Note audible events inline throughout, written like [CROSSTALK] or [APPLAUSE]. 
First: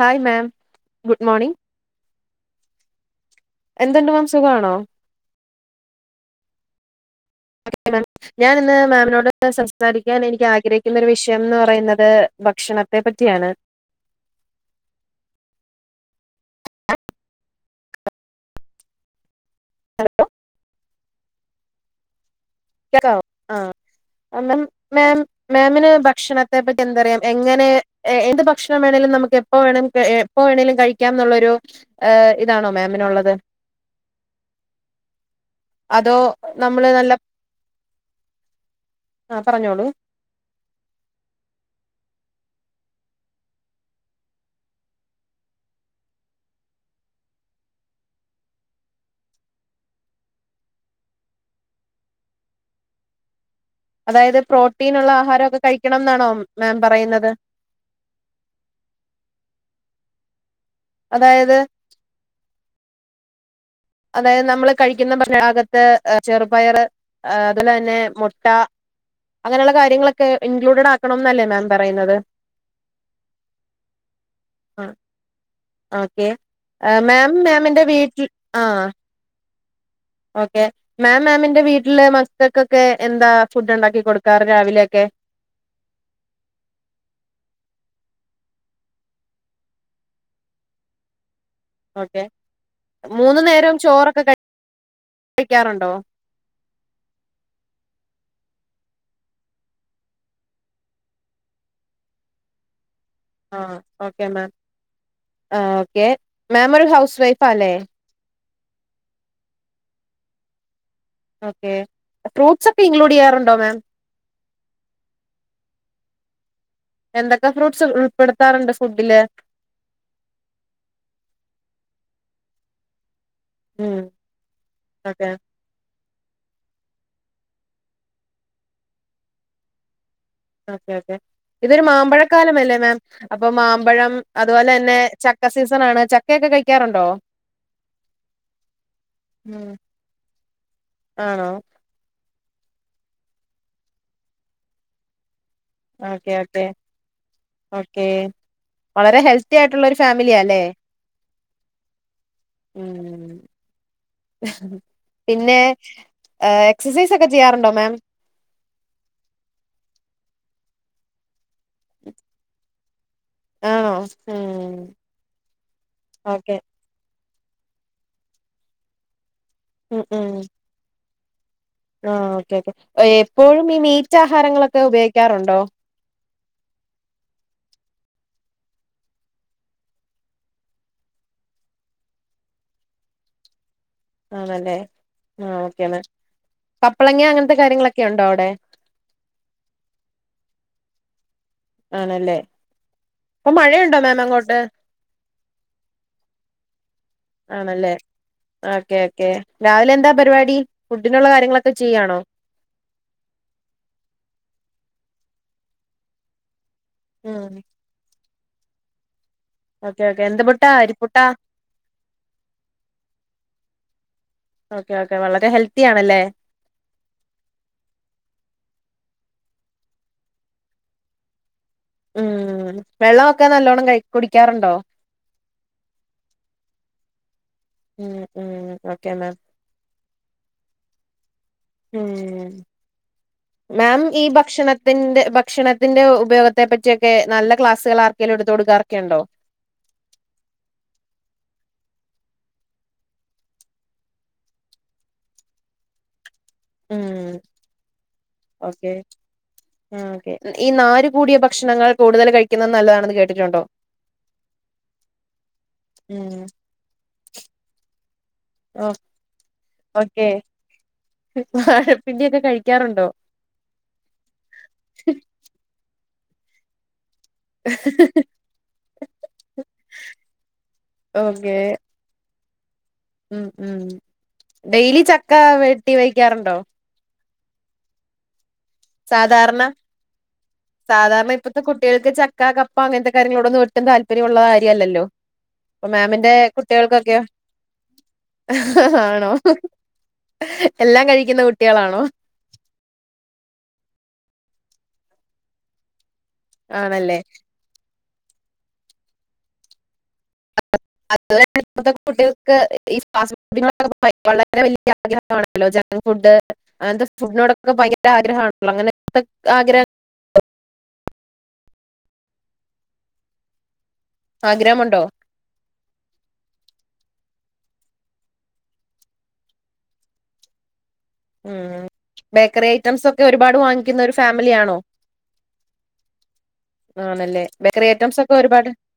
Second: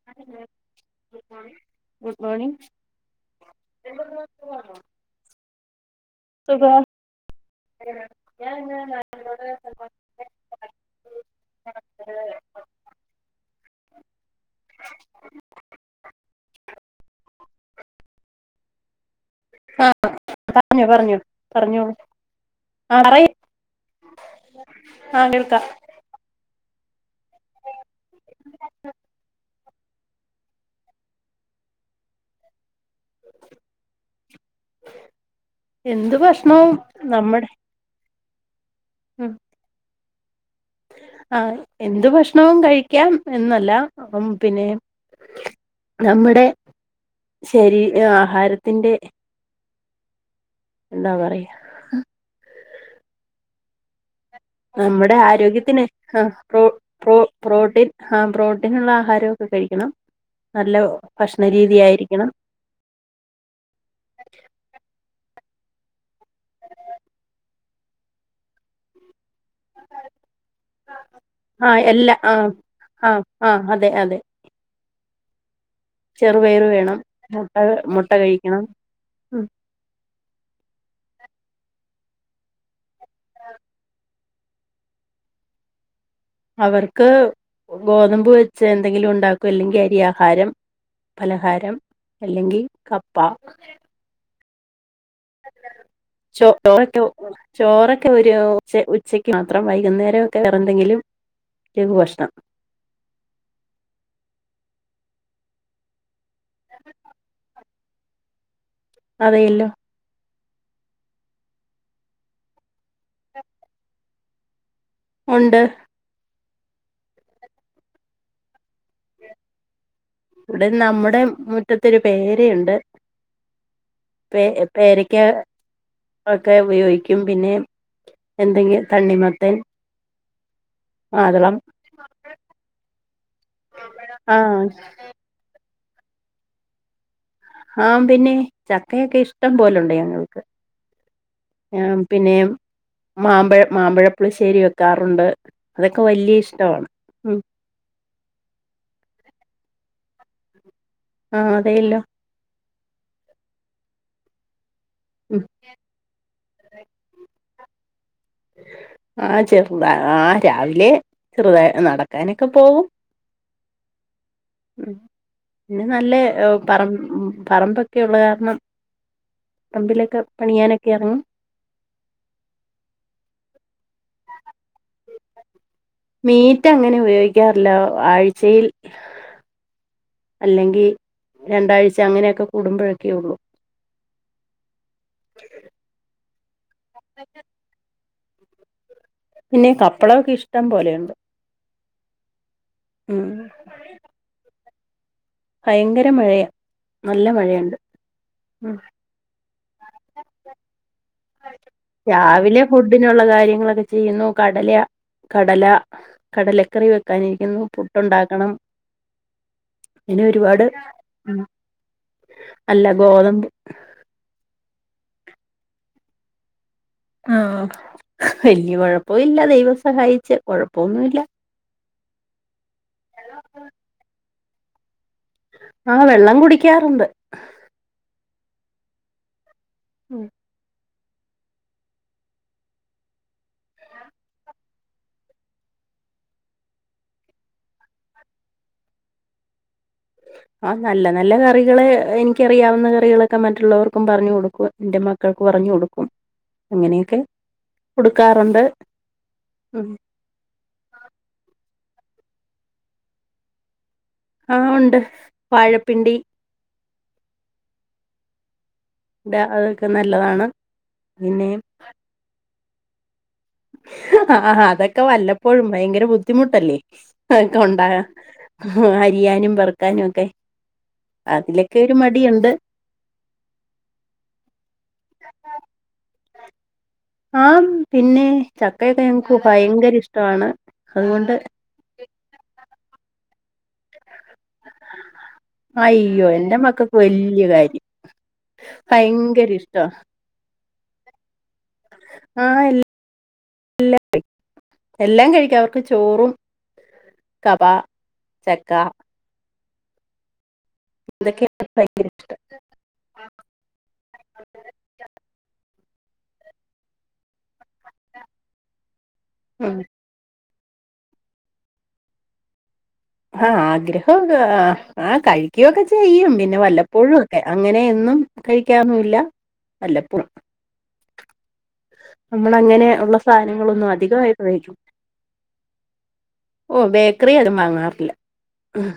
Hi ma'am good morning morning എന്ധ്ണ്ട് ma'am സുഖാണോ സുഖാ [INAUDIBLE] ഞാൻ ഇന്ന് മാമിനോട് സംസാരിക്കാൻ എനിക്ക് ആഗ്രഹിക്കുന്ന ഒരു വിഷയന്ന് പറയുന്നത് ഭക്ഷണത്തെ പറ്റി [UNINTELLIGIBLE] ആ ഹലോ പറഞ്ഞു പറഞ്ഞു പറഞ്ഞോളു ആ മാം ആ കേൾക്കാം മേംന് ഭക്ഷണത്തെ പറ്റി എന്താറയാ എങ്ങനെ എന്ത് ഭക്ഷണമേനെങ്കിലും നമുക്കെപ്പോ വേണങ്കിലും എപ്പോ വേണേലും കഴിക്കാം ന്നുള്ളൊരു ഇതാണോ മേം അതോ എന്ത് ഭക്ഷണവും നമ്മള് നല്ല നമ്മുടെ ഉം ആ പറഞ്ഞോളൂ ആ എന്ത് ഭക്ഷണവും കഴിക്കാം എന്നല്ല ഉം പിന്നെ നമ്മുടെ ശരീ ആഹാരത്തിന്റെ എന്താ പറയാ അതായത് പ്രോട്ടീൻ ഉള്ള നമ്മടെ ആഹാരമൊക്കെ ആരോഗ്യത്തിന് കഴിക്കണം ആ എന്നാണോ പ്രൊ മാം പ്രൊ പറയുന്നത് പ്രോട്ടീൻ ആ പ്രോട്ടീന്ള്ള ആഹാരൊ കഴിക്കണം നല്ല അതായത് ഭക്ഷണരീതിയായിരിക്കണം അതായത് നമ്മള് കഴിക്ക്ന്ന ഭാഗത്ത് ചെറുപയർ അതിലെന്നെ മുട്ട അങ്ങനെയുള്ള കാര്യങ്ങളൊക്കെ ഇൻക്ലൂഡഡ് ആക്കണന്നല്ലേ മാം പറയുന്നത് ആ ആഹ അതെ അതെ ആ ഓക്കെ ചെറുപയറ് വേണം മാം മുട്ട മാമിന്റെ മുട്ട വീട്ടിൽ ആ, കഴിക്കണം ഉം ഓക്കെ, മാം, മാമിന്റെ, വീട്ടില്, മക്കൾക്കൊക്കെ എന്താ, ഫുഡ് ണ്ടാക്കി, കൊടുക്കാറ്, രാവിലെയക്കെ അവർക്ക് ഗോതമ്പ്, വെച്ച്, എന്തെങ്കിലും, ഉണ്ടാക്കും, അല്ലെങ്കി, അരിയാഹാരം, പല ആഹാരം, ഓക്കെ അല്ലെങ്കി, കപ്പ മൂന്നു നേരവും ചോറൊക്കെ കഴിക്കാറുണ്ടോ ചോ, ചോറൊക്കെ, ചോറൊക്കെ, വക്കുയോ ഉ, ഉച്ചക്ക്, മാത്രം, വൈകുന്നേരക്കെ, വേറെന്തെങ്കിലും, രഘുഭക്ഷണം. ആ, ഓക്കെ മാം ആഓക്കെ, മാമ്, ഒരു, ഹൗസ്, വൈഫാല്ലേ. അതയല്ലോ. ഓക്കെ, ഫ്രൂട്ട്സ് ഒക്കെ ഇൻക്ലൂഡ് യ്യാറുണ്ടോ മാം. ഉണ്ട്. എന്തൊക്കെ ഫ്രൂട്ട്സ്, ഉള്പ്പടുത്താറുണ്ട്, ഫുഡില്. ഇവിടെ, നമ്മുടെ, മുറ്റത്തരു, പേരയുണ്ട്. ഉം പേ, പേരക്ക, ഓക്കെ ഒക്കെ, ഉപയോഗിക്കു ക്കും, പിന്നെ, എന്തെങ്കും, തണ്ണിമത്തൻ ഓക്കെ, ഓക്കെ, മാതളം ഇതൊരു, മാമ്പഴക്കാലമല്ലേ, മാം, അപ്പൊ, മാമ്പഴം, ആഹ് അതുപോലെ, തന്നെ, ചക്ക, സ ണാണ്, ചക്കയൊക്കെ, കഴിക്കാറുണ്ടോ ആഹ, പിന്നെ, ചക്കയൊക്കെ, ഇഷ്ടം, ഉം. പോലുണ്ട്, ഞങ്ങക്ക്. ആണോ ആ, പിന്നെ, മാമ്പഴ, മാമ്പഴപ്പുളിശ്ശേരി, വെക്കാറുണ്ട്. അതൊക്കെ ഓക്കെ, വലിയ ഓക്കെ, ഇഷ്ടമാണ് ഉം ഓക്കെ, വളരെ, ഹെൽത്തിയായിട്ടുള്ള, ഒരു, ഫാ മില്ല്യാല്ലേ. ആ, അതേല്ലോ ഉം, ഹ്, ഉം പിന്നെ എ, എക്സസൈസ്, ഒക്കെ, ചെയ്യാറുണ്ടോ, മാം. ആ, ചെറുത, ആ, രാവിലെ, ചെറുത, നടക്കാനൊക്കെ പോവും. ആണോ ഉം പിന്നെ, നല്ല, എ, ഓക്കെ പറ പറമ്പൊക്കെ, ഉള്ള കാരണം, ഉം പറമ്പിലൊക്കെ, ഉം പണിയാനൊക്കെ, എറങ്ങും. ആ, ഓക്കെ, ഓക്കെ, എപ്പോഴും, ഈ, മീറ്റാഹാരങ്ങളൊക്കെ, ഉപയോഗിക്കാറുണ്ടോ. മീറ്റ്, അങ്ങനെ, ഉപയോഗിക്കാറില്ല, ആഴ്ചയിൽ അല്ലെങ്കി, രണ്ടാഴ്, ച അങ്ങനെക്കെ, കൂടുമ്പോഴൊക്കെള്ളു ആണല്ലേ, ആ, ഓക്കെ, മാ, കപ്പളങ്ങ, അങ്ങനത്തെ, കാര്യങ്ങളൊക് ഒക്കുണ്ടോ അവിടെ. പിന്നെകപ്പളൊക്ക ഇഷ്ടം പോലെയുണ്ട്. ആണല്ലേ, ഉം അപ്പൊ, മഴയുണ്ട, മാം, അങ്ങോട്ട്. ഭയങ്കര, മഴയാ. നല്ല മഴയുണ്ട് ആണല്ലേ, ഉം ഓക്കെ, ഓക്കേ, രാവിലെ, എന്താ, പരിപാടി, ഫു രാവിലെ, ഫുഡിനുള്ള, കാര്യങ്ങളൊക്കെ, ചെയ്യുന്നു, കടലയ കടല, കടലക്കറി, ഉം വെക്കാനിരിക്കുന്നു, പുട്ടുണ്ടാക്കണം. ഓക്കെ ഓക്കെ പിന്നെ, എന്ത് ഒരുപാട്, പുട്ടാ അരിപ്പുട്ടാ അല്ല, ഗോതമ്പ് ഓക്കേ, ഓക്കേ, വളരെ, ഹെൽത്തി, ആണല്ലേ. ആഹ, വല്യ, കൊഴപ്പ, ഇല്ല, ദൈവം, സഹായിച്ച്, കൊഴപ്പൊന്നുല്ല. ഉം, വെള്ളമൊക്കെ, നല്ലോണ്ണം, ക, കുടിക്കാറുണ്ടോ. ആ, വെള്ളം, കുടിക്കാറുണ്ട്. ഉം, ഉം, ഓക്കെ, മാം. ഉം, ഉം, മാം, ഈ, ഭക്ഷണത്തിന്റെ, ഭക്ഷണത്തിന്റെ, ഉപയോഗത്തെ, പറ്റിയൊക്കെ, നല്ല, ക്ലാസ്സുകളാർ ലടതോടുകാറൊക്കെ, ഉണ്ടോ. ആ, നല്ല, നല്ല, കറികള്, എനിക്കറിയാവുന്ന, കറികളൊക്കെ, മറ്റുള്ളവർക്കും, പറഞ്ഞു, കൊടുക്കും, എന്റെ, മക്കൾക്ക്, പറഞ്ഞ ഞ്ഞൊടുക്കും. ഉം ഓക്കെ ഉം ആഹ് ഓക്കെ ഈ നാര് കൂടിയ ഭക്ഷണങ്ങൾ കൂടുതൽ കഴിക്കുന്നത് നല്ലതാണെന്ന് കേട്ടിട്ടുണ്ടോ? ആഹ് ഒണ്ട് വാഴപ്പിണ്ടി ഉം ഓഹ അതൊക്കെ ഓക്കെ നല്ലതാണ് പിന്നെ വാഴപ്പിണ്ടി ഒക്കെ കഴിക്കാറുണ്ടോ? ആഹാ അതൊക്കെ വല്ലപ്പോഴും ഭയങ്കര ബുദ്ധിമുട്ടല്ലേ അതൊക്കെ ഒണ്ടാകാം അരിയാനും പെറുക്കാനുവൊക്കെ ഓക്കെ അതിലൊക്കെ ഒരു മടിയൊണ്ട് ഉം ഉം ഡെയിലി ചക്ക വെട്ടി വെയ്ക്കാറുണ്ടോ ആം പിന്നെ ചക്കയൊക്കെ ഞങ്ങ്ക്ക് സാധാരണ ഭയങ്കര ഇഷ്ടവാണ് സാധാരണ അതുകൊണ്ട് ഇപ്പത്തെ കുട്ടികൾക്ക് ചക്ക കപ്പ അങ്ങനത്തെ കാര്യങ്ങളോടൊന്നും ഒട്ടും താൽ- പര്യൊള്ള കാര്യല്ലല്ലോ അപ്പൊ അയ്യോ മാമിന്റെ എന്റെ മക്കൾക്ക് കുട്ടികൾക്കൊക്കെയൊ വല്യ കാര്യം ആണോ ഭയങ്കര ഇഷ്ടാ എല്ലാം കഴിക്കുന്ന കുട്ടികളാണോ? ആഹ് എ എല്ലാം കഴിക്കാം അവർക്ക് ചോറും ആണല്ലേ കബ ചക്ക [INAUDIBLE] ഇതൊക്കെ അതുവല്ല ഇപ്പത്തെ ഭയങ്കര കുട്ടികക്ക് ഈ ഫാസ്ഫുഡിനോടൊക്കെ വളരെ വലിയ ആഗ്രഹണല്ലോ ജഗ് ഫുഡ് അങ്ങനത്തെ ഫുഡിനോടൊക്കെ ഭയങ്കര ആഗ്രഹാണല്ലോ അങ്ങനെ എന്തൊക്കെ ആഗ്രഹം ആഹ് ആഗ്രഹം ആഗ്രഹമുണ്ടോ ആ കഴിക്കുവൊക്കെ ചെയ്യും പിന്നെ വല്ലപ്പോഴും അങ്ങനെയെന്നും കഴിക്കാറൊന്നൂല്ല വല്ലപ്പഴും ഉം ബേക്കറി ഐറ്റംസ് ഉള്ള ഒക്കെ ഒരുപാട് സാധനങ്ങളൊന്നും വാങ്ങിക്കുന്ന ഒരു അധികമായി ഉപയോഗിക്കും ഫാമിലിയാണോ ഓ ബേക്കറി ആണല്ലേ അതും ബേക്കറി വാങ്ങാറില്ല ഐറ്റംസ് ഒക്കെ ഒരുപാട് ഉം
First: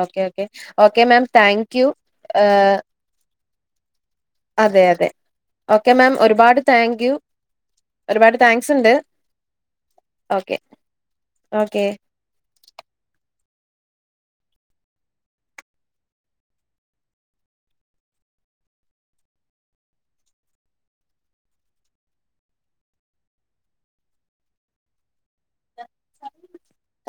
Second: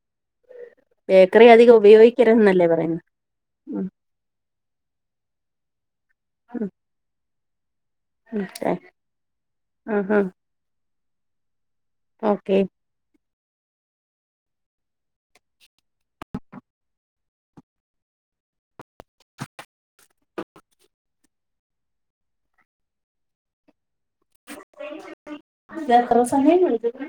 okay okay okay ma'am bakery thank അധികം യു ഉപയോഗിക്കരുതന്നല്ലേ പറയുന്നെ ഉം അതെ അതെ ഓക്കെ മാം ഒരുപാട് ഉം താങ്ക് യു ഒരുപാട് ഉം താ താങ്ക്സ്ണ്ട് ആഹാ ഓക്കെ ഓക്കെ ഓക്കെ എത്രസമയം വിളിക്കൂത്